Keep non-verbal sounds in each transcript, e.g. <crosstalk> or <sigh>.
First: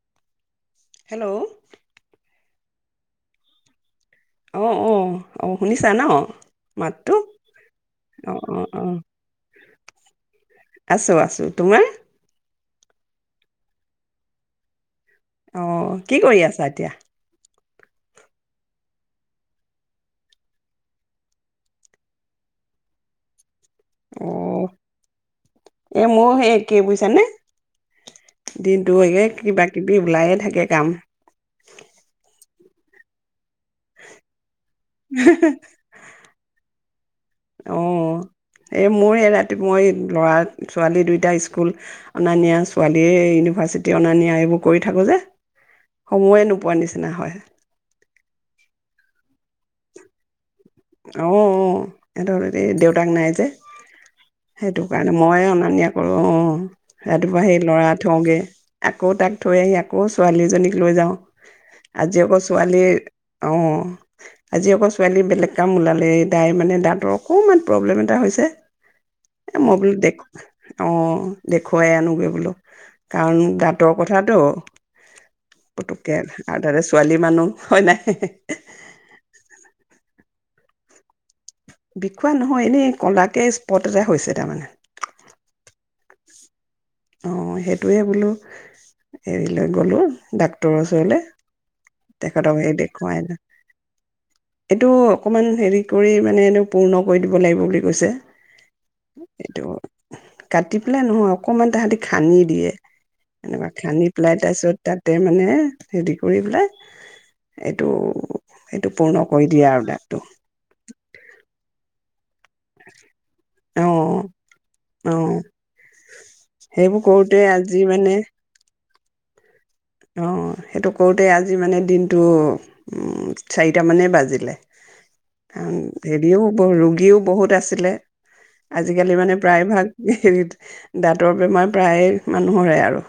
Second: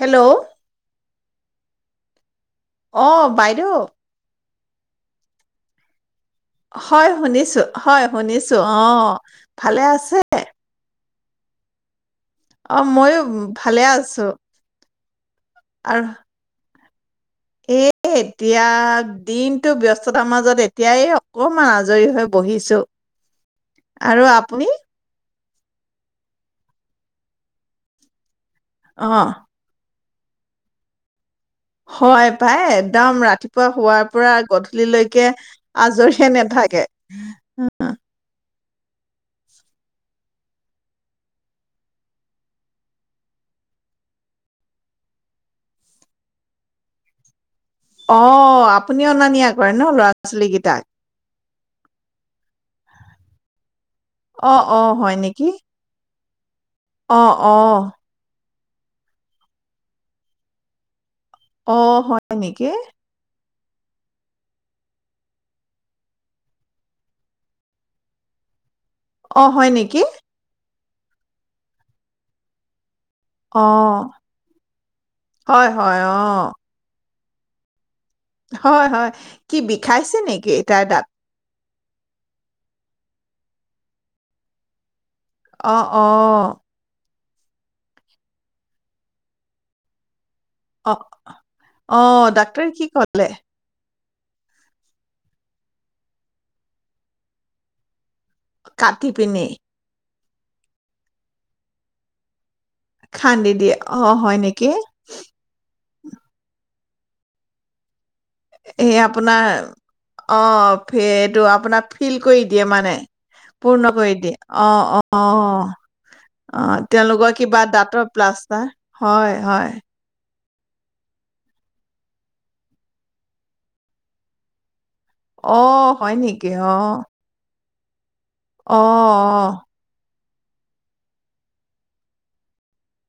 Hello hello আহ বাইদেউ অঁ অ অ শুনিছা ন হয় মাতটো শুনিছো হয় অঁ শুনিছো অঁ অ অঁ ভালে আছে আছো আছো তোমাৰ অ মইো ভালে আছো অ কি কৰি আছা এতিয়া এ এতিয়া দিনটো ব্যস্ততাৰ মাজত এতিয়াই অকমান আজৰি হৈ বহিছোঁ আৰু আপুনি এ মোৰ সেই কিেই বুজিছানে দিনটো অ হয়গে কিবা কিবি ওলায়ে থাকে কাম হয় পাই একদম ৰাতিপুৱা পোৱা হোৱাৰ পৰা গধূলিলৈকে আজৰিয়ে নাথাকে অঁ এই মোৰ এই ৰাতিপ মই ল'ৰা ছোৱালী দুইটা স্কুল অনা নিয়া ছোৱালীয়ে ইউনিভাৰ্চিটি অনা নিয়া এইবোৰ কৰি থাকোঁ যে সময়ে নোপোৱা নিচিনা হয় অ আপুনি অনা নিয়া কৰে ন ল'ৰা ছোৱালীকেইটা আহ অ সিহতৰ হ'ল দেউতাক নাই যে অ অ হয় নেকি অঁ অ সটোম অ সেই ল'ৰা থগে আকৌ তাক থৈ আহি আকৌ ছোৱালীজনীক লৈ যাওঁ অ আজি এক হয় নেকি ছোৱালী অ আজি অক ছোৱালী বেলেগ কাম ওলালে তাই মানে দাঁতৰ অকণমান প্ৰব্লেম এটা হৈছে অ এ হয় মই বোলো নেকি। দেখ অ দেখুৱাই আনোগৈ বোলো। কাৰণ অ দাঁতৰ কথাটো হয়, হয়, পতুককে অ'। আৰু তাতে ছোৱালী মানুহ হয় নাই? হয় হয় কি বিষাইছে নেকি? তাইৰ দাত। বিখোৱা নহয় এনেই কলাকে স্পট এটা হৈছে তাৰমানে। অ অ। অ সেইটোৱে বোলো এৰি লৈ গ'লো। ডাক্তৰৰ অ', ওচৰলে, অ', তেখেতক ডাক্তৰে সেই কি দেখুৱাই ক'লে? এইটো অকমান হেৰি কৰি মানে এইটো পূৰ্ণ কৰি দিব লাগিব বুলি কৈছে। কাটি পিনে, এইটো কাটি পেলাই নহয়, অকমান তাহাঁতি খানি দিয়ে। খান্দি এনেকুৱা দিয়ে। খান্দি অ', পেলাই, হয় তাৰ নেকি? পিছত তাতে মানে হেৰি কৰি পেলাই এইটো এইটো সেই পূৰ্ণ কৰি আপোনাৰ দিয়ে আৰু দাঁতটো অ' এইটো আপোনাৰ ফিল কৰি দিয়ে মানে। অ পূৰ্ণ কৰি দিয়ে, অ' অ' অ' অ' সেইবোৰ কৰোতে তেওঁলোকৰ কিবা আজি দাঁতৰ প্লাষ্টাৰ। হয় হয়। অঁ, সেইটো কৰোঁতে আজি মানে দিনটো চাৰিটামানেই বাজিলে। অ', হয় হেৰিও নেকি? অ', ৰোগীও বহুত আছ ছিলে। অ', আজিকালি মানে অ', প্ৰায় ভাগ হেৰিত দাঁতৰ বেমাৰ প্ৰায় মানুহৰে আৰু।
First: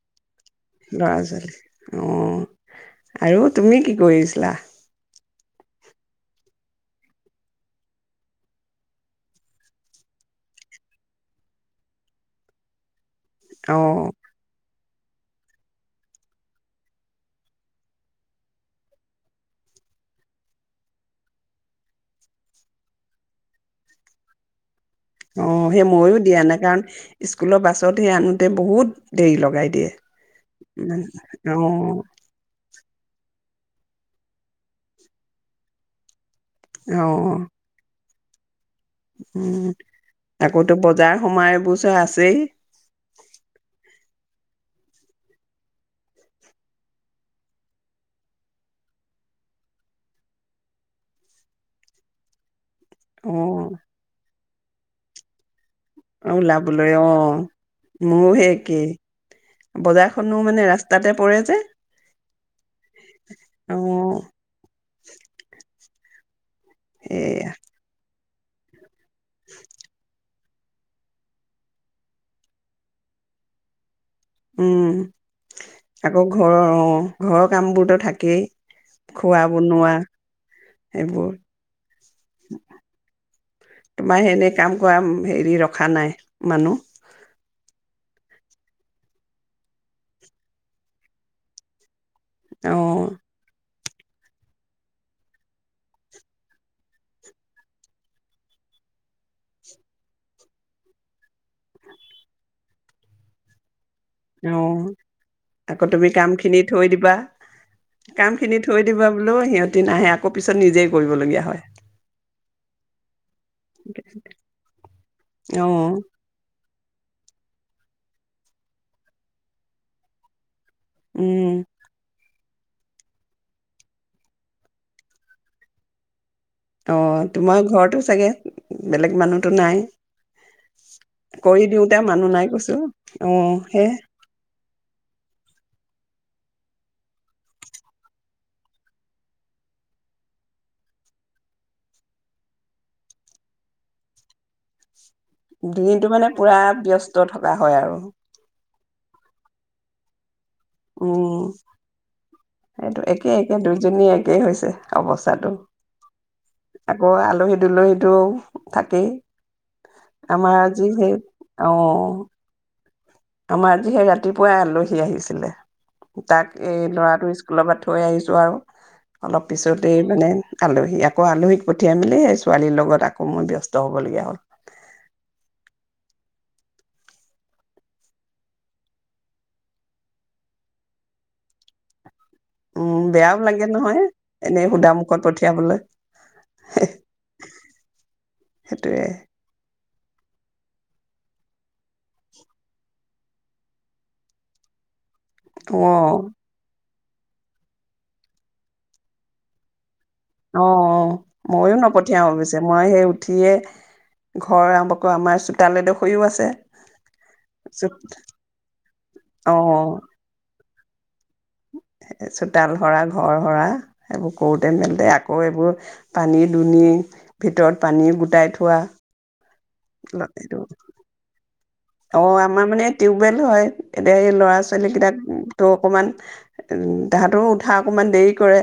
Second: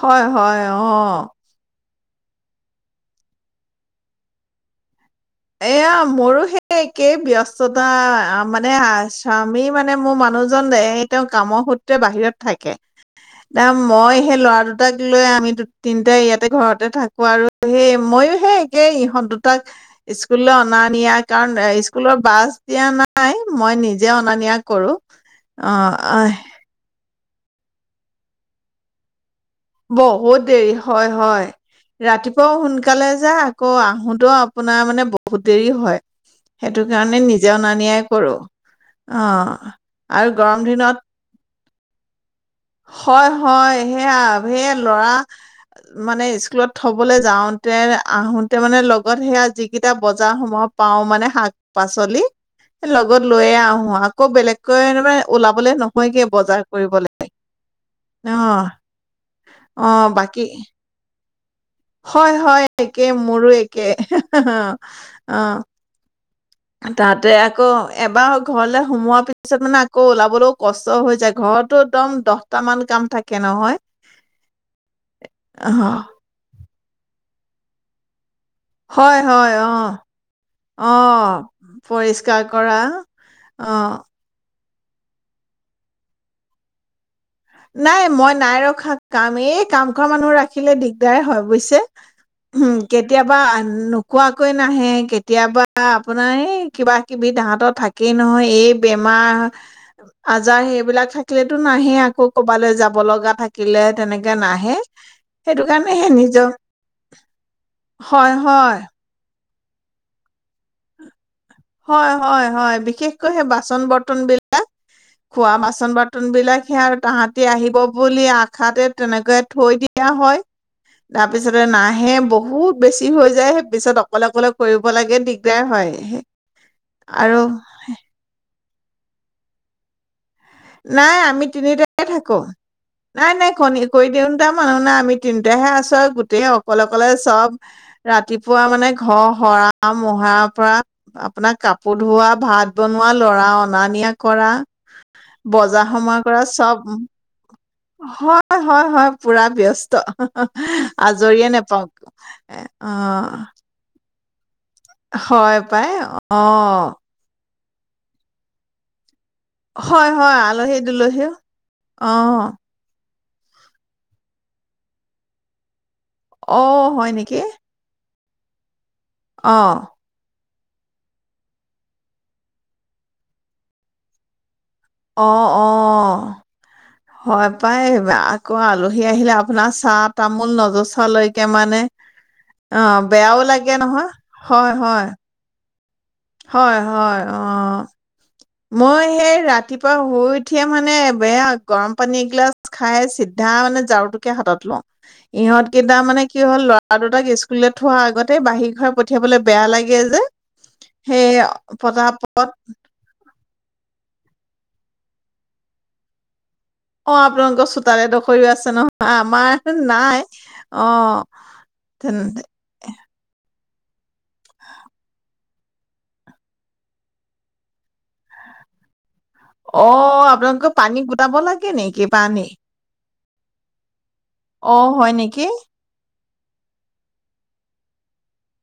হয়, হয় অ। ল'ৰা ছোৱালী অ আৰু তুমি কি কৰিছিলা? এয়া মোৰো সেই একেই ব্যস্ততা মানে স্বামী মানে মোৰ মানুহজন এই তেওঁ কামৰ সূত্ৰে বাহিৰত থাকে। না অ', মই সেই লৰা দুটাক লৈ আমি দু তিনটাই ইয়াতে ঘৰতে থাকো আৰু সেই মইয়ো সেই একে ইহঁত দুটাক স্কুললৈ অনা নিয়া কাৰণ স্কুলৰ বাছ দিয়া নাই মই নিজে অনা নিয়া কৰো। অ সেই ময়ো দিয়া নাই কাৰণ স্কুলৰ বাছত সেই আনোতে বহুত দেৰি লগাই দিয়ে। বহুত দেৰি ইমান হয় হয় অ', ৰাতিপুৱাও সোন কালে যা আকৌ আহোতেও আপোনাৰ মানে বহুত দেৰি হয়। সেইটো কাৰণে অ', নিজে অনা-নিয়াই কৰোঁ উম, আকৌতো দিনত বজাৰ সোমাই বো পচা আছেই <inaudible> হয় হয় সেয়া সে ল'ৰা মানে স্কুলত থবলৈ যাওঁতে আহোতে মানে লগত সেয়া যিকেইটা বজাৰ সমহত পাও মানে শাক- পাচলি। লগত লৈয়ে অ', আহো আকৌ বেলেগ কৈ মে ওলাবলে ন মই কিয় বজাৰ ওলাবলৈ কৰিব অ লাগ মোৰো সে একেই অ', বজাৰখনো বাকী মানে ৰাস্তাতে পৰে। যে হয় হয় একে মোৰো একে অ অ। তাহাতে সেয়া আকৌ এবাৰ হওক কল সোমোৱাৰ পিছত মানে আকৌ ওলাবলৈও কষ্ট হৈ যায় ঘৰতো একদম দহটা মান কাম থাকে নহয়। উম অ', আকৌ ঘৰৰ অ। অ ঘৰৰ কামবোৰতো থাকেই। হয় খোৱা হয় অহ বনোৱা এইবোৰ অহ পৰিষ্কাৰ কৰা অহ। তোমাৰ এনে কাম কৰা হেৰি ৰখা নাই মানুহ। নাই মই নাই ৰখা কাম এই কাম কৰা মানুহ ৰাখিলে দিগদাৰে হয় বুজিছে। উম অ', কেতিয়াবা কোৱাকৈ নাহে কেতিয়াবা আপোনাৰ এই কিবা কিবি তাহতৰ থাকেই নহয় এই বেমাৰ আজাৰ সেইবিলাক থাকিলেতো নাহে আকৌ ক'বালৈ যাব লগা থাকিলে,, তেনেকে অ নাহে। সেইটো আকৌ কাৰণে তুমি সেই কাম নিজৰ খিনি থৈ দিবা কাম হয়, খিনি হয়, থৈ দিবা বোলো সিহঁত সিহঁত নাহে আকৌ পিছত নিজেই কৰিবলগীয়া হয়। হয় হয়। হয় বিশেষ কৈ সেই বাছন বৰ্তন বিলা খোৱা অ বাছন বৰ্তন বিলাক - - তাহাঁতি আহিব বুলি আশাতে তেনেকৈ থৈ দিয়া হয়। উম তাৰপিছতে নাহে ব বহুত বেছি হৈ যায় সে পিছত অকলে অকলে কৰিব লাগে দিগদাৰ হয়। অ আৰু তোমাৰ ঘৰতো চাগে বেলেগ মানুহতো নাই। নাই আমি কৰি দিওঁতে তিনিটাকে মানুহ থাকো নাই কৈছো অ নাই নাই কণী সেই কৰি দিওঁ তাম মানুহ নে আমি তিনিটাহে আছো আৰু গোটেই অকলে অকলে চব ৰাতিপুৱা মানে ঘৰ সৰা মহাৰ পৰা আপোনাক কাপোৰ ধোৱা ভাত বনোৱা লৰা অনা নিয়া কৰা বজাৰ দিনটো সমাৰ মানে কৰা পুৰা চব ব্যস্ত থকা হয় আৰু হয় হয় হয় পুৰা ব্যস্ত উম আজৰিয়ে নেপাও এ অ সেইটো একে একে দুইজনী একেই হৈছে অৱস্থাটো হয় পাই অ আকৌ আলহী দুলহীটো থাকেই হয় হয় আমাৰ আলহী আজি সেই দুলহীও অ আমাৰ আজি সেই ৰাতিপুৱাই আলহী আহিছিলে তাক অ এই হয় ল'ৰাটো নেকি স্কুলৰ পৰা থৈ আহিছো আৰু অলপ অ পিছতেই মানে আলহী আকৌ আলহীক পঠিয়াই মেলি সেই ছোৱালীৰ লগত আকৌ মোৰ ব্যস্ত হ'বলগীয়া হ'ল অ অ হয় পাই আকৌ আলহী আহিলে আপোনাৰ চাহ তামোল নজচা লৈকে মানে উম বেয়াও লাগে নহয় এনেই সুদা মুখত পঠিয়াবলৈ হয় হয় অহ সেইটোৱে। মই সেই ৰাতি ৰাতিপুৱা শুই উঠিয়ে মানে বেয়া গৰম পানী এগিলাচ খাই চিধা মানে ঝাৰুটোকে হাতত লওঁ ইহঁত অ', কেইটা মানে কি হল ল দুতাক স্কুললৈ থোৱা আগতে বাহিৰ ঘৰ পঠিয়াবলৈ বেয়া লাগে যে অ অ সেই ময়ো নপঠিয়াও পতাপত অৱশ্যে মই সেই উঠিয়ে ঘৰ আৰম্ভ কৰ আমাৰ চোতালেডোখৰও আছে অ আপোনালোকৰ চো চোতাৰে ডোখৰও আছে নহয় আমাৰ এখন অ', নাই অঁ চোতাল সৰা ঘৰ সৰা সেইবোৰ কৰোঁতে মেলতে আকৌ এইবোৰ পানী দুনি ভিতৰত পানী গোটাই থোৱা অ এইটো আপোনালোকে পানী গোটাব লাগে নেকি অ পানী আমাৰ মানে বেল হয় এতিয়া এই ল'ৰা অ হয় নেকি ছোৱালীকেইটাকটো অকণমান তাহাঁতৰো উঠা অকমান দেৰি কৰে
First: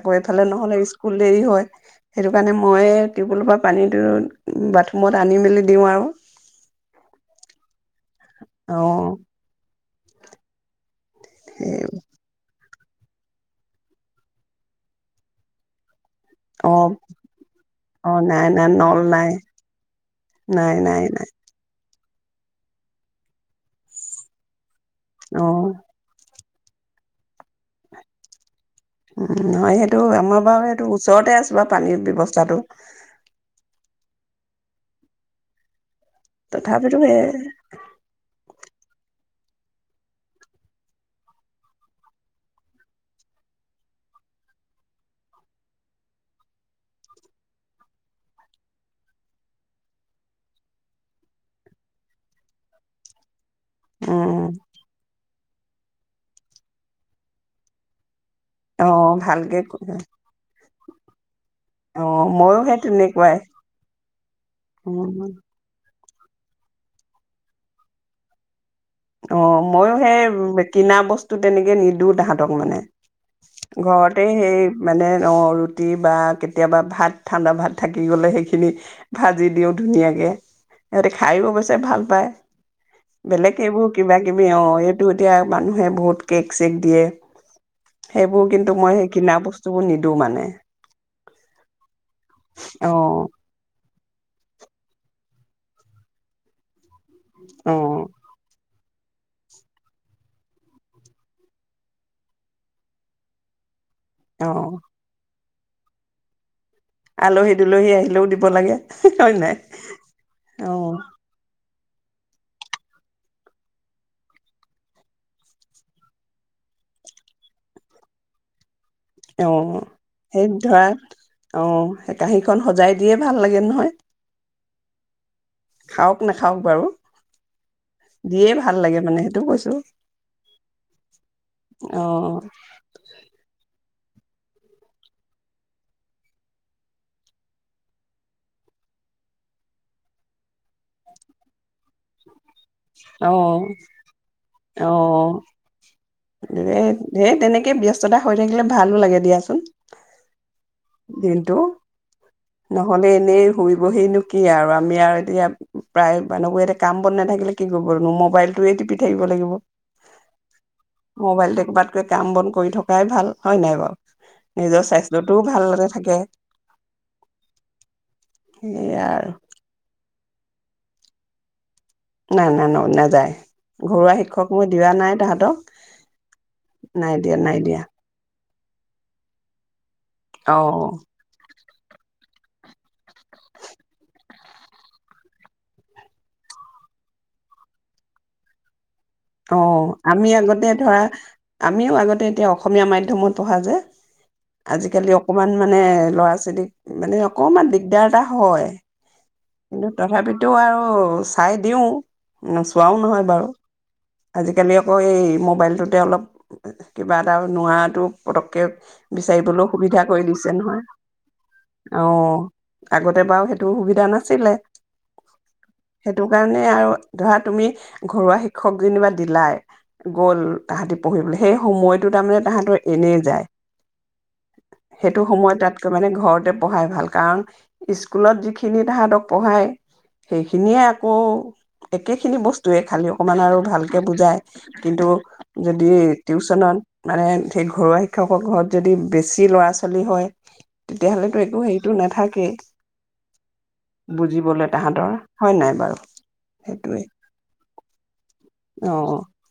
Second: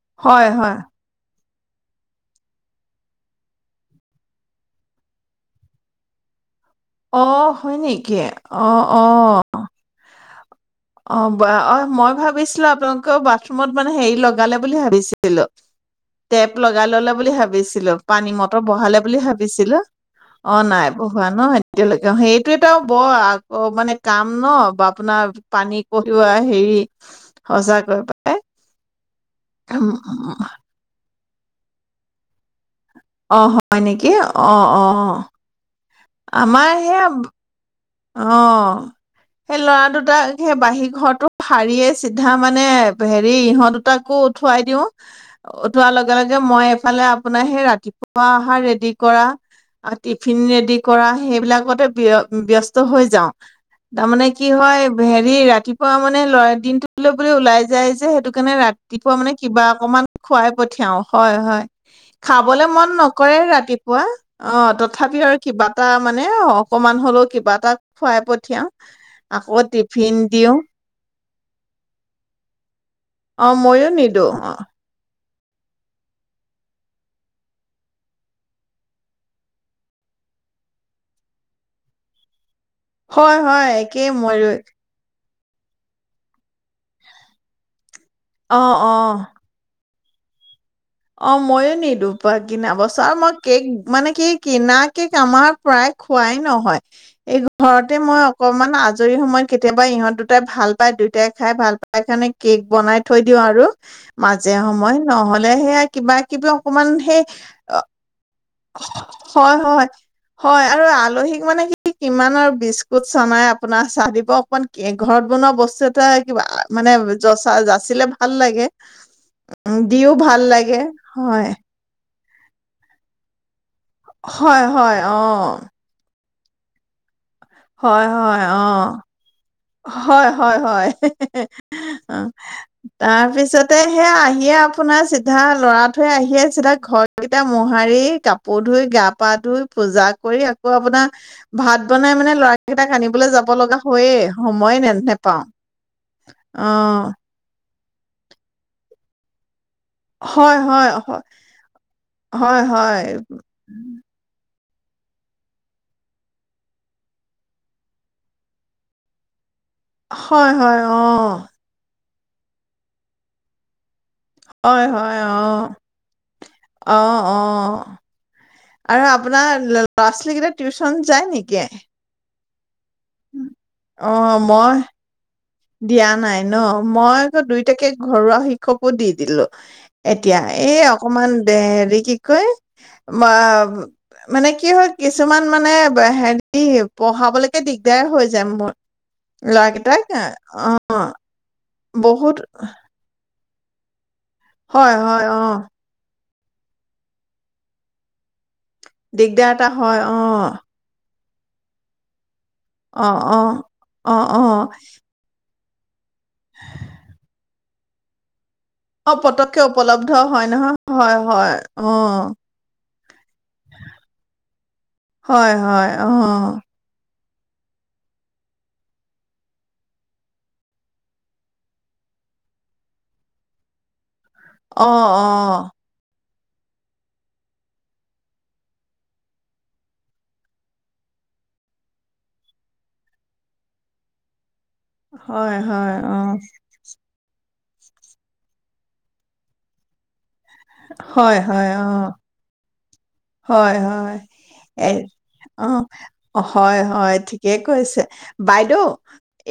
আকৌ এইফালে হয় হয় নহ'লে স্কুল দেৰি হয় সেইটো কাৰণে মই টিউব েলৰ পৰা পানীটো বাথৰুমত আনি মেলি দিওঁ আৰু অহ হয় নেকি! অ অ অ অ সেই মই ভাবিছিলো লোকৰ বাথৰুমত মানে হেৰি লগালে বুলি ভাবিছিলো। টেপ লগাই অ' ললে বুলি ভাবিছিলো অ' পানী নাই মটৰ নাই বহালে নল বুলি নাই ভাবিছিলো অ নাই বহোৱা ন এতিয়ালৈকে অ সেইটো এটা বৰ আকৌ মানে কাম ন আপোনাৰ অ'। পানী কঢ়িওৱাই। হেৰি সচাকৈ পাই। উ নহয় সেইটো আমাৰ বাৰু এইেইটো ওচৰতে আছোঁ বা পানীৰ ব্যৱস্থাটো। অ হয় নেকি অ অ অ। আমাৰ তথাপিতো সেয়া, সেই অ সেই লৰা দুটাক সেই বাহী ঘৰটো সাৰিয়ে চিধা মানে হেৰি ইহঁত দুটাকো উঠোৱাই দিও উঠোৱাৰ লগে লগে মই এইফালে আপোনাৰ সেই ৰাতিপুৱা অহাৰ ৰেডি কৰা টিফিন ৰেডি কৰা সেইবিলাকতে ব্যস্ত হৈ যাওঁ তাৰমানে উম কি হয় হেৰি ৰাতি ৰাতিপুৱা মানে লৰা দিনটো বোলে ওলাই যায় যে সেইটো কাৰণে ৰাতিপুৱা অ' মানে ভালকে কিবা অকমান খুৱাই পঠিয়াও হয় হয় অ' ময়ো খাবলে সেই মন নকৰে তেনেকুৱাই। ৰাতিপুৱা অ তথাপি আৰু কিবা এটা মানে অ অকমান হ'লেও কিবা তাক খোৱাই পঠিয়াও। অ আকৌ মইো টিফিন সেই দিওঁ কিনা বস্তু তো তেনেকে নিদওঁ তাহাঁতক মানে। অ ময়ো ঘৰতে নিদো অ। সেই মানে অ ৰুটি বা কেতিয়াবা ভাত ঠাণ্ডা ভাত থাকি গলে সেইখিনি ভাজি দিও ধুনীয়াকে সিহঁতে খাইও অৱশ্যে ভাল পায়। হয় হয়। সেইবোৰ একেই কিবা কিবি ময়ো অ এইটো এতিয়া মানুহে বহুত কেক চেক দিয়ে। সেইবোৰ অ কিন্তু মই সেই অ কিনা বস্তু বোৰ নিদিও টো মানে। অ মইয়ো নিদো পা কিনা অ বছৰ মই কেক মানে কি কিনা কেক আমাৰ প্ৰায় খোৱাই নহয়। এই অ ঘৰতে মই অকমান আজ আজৰি সময়ত কেতিয়াবা ইহঁত দুটাই ভাল পায় দুইটাই খাই ভাল পাই কাৰণে কেক বনাই থৈ দিওঁ আৰু। অ মাজে সময় নহ'লে, সে কিবা কিব আলহী দুলহী আহিলেও দিব লাগে নাই হয় হয় হয় অ আৰু আলহীক মানে কি কি কিমান আৰু বিস্কুট চানাই আপোনাৰ চাহ দিব অকন ঘৰত বনোৱা বস্তু এটা কিবা মানে যচা যাচিলে ভাল লাগে অ উ দিও ভাল সেই লাগে ধৰা হয় অ কাঁহীখন সজাই দিয়ে ভাল লাগে নহয় হয় হয় অ খাওক নাখাওক বাৰু হয় হয় দিয়ে অ ভাল লাগে মানে সেইটো কৈছো হয় হয় হয় হে হে অ হে তাৰপিছতে আহিয়ে আপোনাৰ চিধা ল'ৰাটোৱে আহিয়ে চিধা ঘৰ কেইটা মোহাৰি কাপোৰ ধুই গা পা ধুই পূজা কৰি আকৌ আপোনাৰ ভাত বনাই মানে লৰা কেইটাক আনিবলৈ যাব অ লগা হৈয়ে সময়ে অ নে নেপাওঁ এ ধে তেনেকে ব্যস্ত স্তটা হৈ থাকিলে ভালো লাগে দিয়াচোন হয়, হয়, হয়, দিনতো হয়, হয়। নহ'লে এনেই শুই-বহিনো কি আৰু আ আমি আৰু এতিয়া প্ৰায় মানুহবোৰ এতিয়া কাম বন নেথাকিলে কি কৰিব মোবাইলটোয়ে টিপি থাকিব লাগিব হয় হয় অ', মোবাইল দেখিবাত কৈ কাম বন কৰি থকাই ভাল হয় নাই বাৰু নিজৰ হয় হয় স্বাস্থ্যটোও অ ভালতে থাকে অ অ আৰু আপোনাৰ ল ল'ৰা ছোৱালীকেইটা টিউশ্যন যায় নেকি নাই নাই নহ নাযায় ঘৰুৱা শিক্ষক মই দিয়া নাই তাহাঁতক দিয়া নাই ন নাই মই দিয়া আকৌ নাই দিয়া দুইটাকে ঘৰুৱা শিক্ষকো দি দিলো এতিয়া অ এই অকমান দে হেৰি কি ক মা মানে কি হয় কিছুমান মানে হেৰি পঢ়াবলৈকে অ ল'ৰাকেইটাক আমি আ আগতে ধৰা আমিও আগতে এতিয়া অসমীয়া মাধ্যমত পঢ়া যে হয় আজিকালি হয় অ অকমান মানে ল'ৰা <unintelligible> দিগদাৰ এটা হয়। আহ খাই দিওঁ। নচোৱাও নহয় অ বাৰু অ অ আজিকালি আকৌ এই মোবাইল সতে অলপ। কিবা এটা। নোৱাৰাটো পটক অ পতককে উপলব্ধ হয় নহয় হয় হয় অ আগতে বাৰু সেইটো সুবিধা নাই। হয় হয় আহ। কাৰণে আৰু ধৰা তুমি ঘৰুৱা শিক্ষক যেনিবা দিলাই গ'ল তাহাঁতি পঢ়িবলৈ সেই সময়টো তাৰমানে তাহাঁতৰ এনেই যায়। অ সেইটো অ সময় তাতকৈ মানে ঘৰত। পঢ়াই ভাল। কাৰণ স্কুলত যিখিনি তাহাঁতক। পঢ়ায় সেইখিনিয়ে আকৌ একেখিনি বস্তুৱে খালি অকণমান। কিন্তু হয় যদি হয় অ টিউচনত। মানে সেই ঘৰুৱা শিক্ষকৰ ঘৰত যদি বেছি ল'ৰা ছোৱালী হয়। হয়, তেতিয়াহলেতো একো হয়, হেৰিটো অ', নাথাকেই। হয় হয় বুজিবলৈ এ তাহাঁতৰ হয় অ নাই বাৰু হয় সেইটোৱে হয় ঠিকেই কৈছে বাইদেউ অ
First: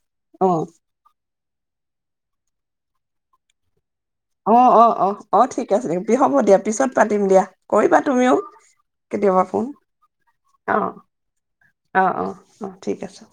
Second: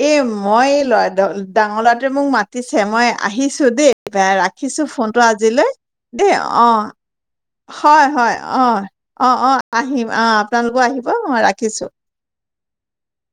এই অ মই এই লৰা। ডাঙৰ লৰাটোৱে মোক মাতিছে মই আহিছো দেই। অ ৰাখিছোঁ অ অ ফোনটো অ ঠিক আজিলৈ আছে দেই, হ'ব দিয়া অ', পিছত পাতিম দিয়া। কৰিবা হয় হয় তুমিও অ অ কেতিয়াবা অ ফোন আহিম আ আপোনালোক আহিব অ ৰাখিছো। অ অ অ ঠিক আছে।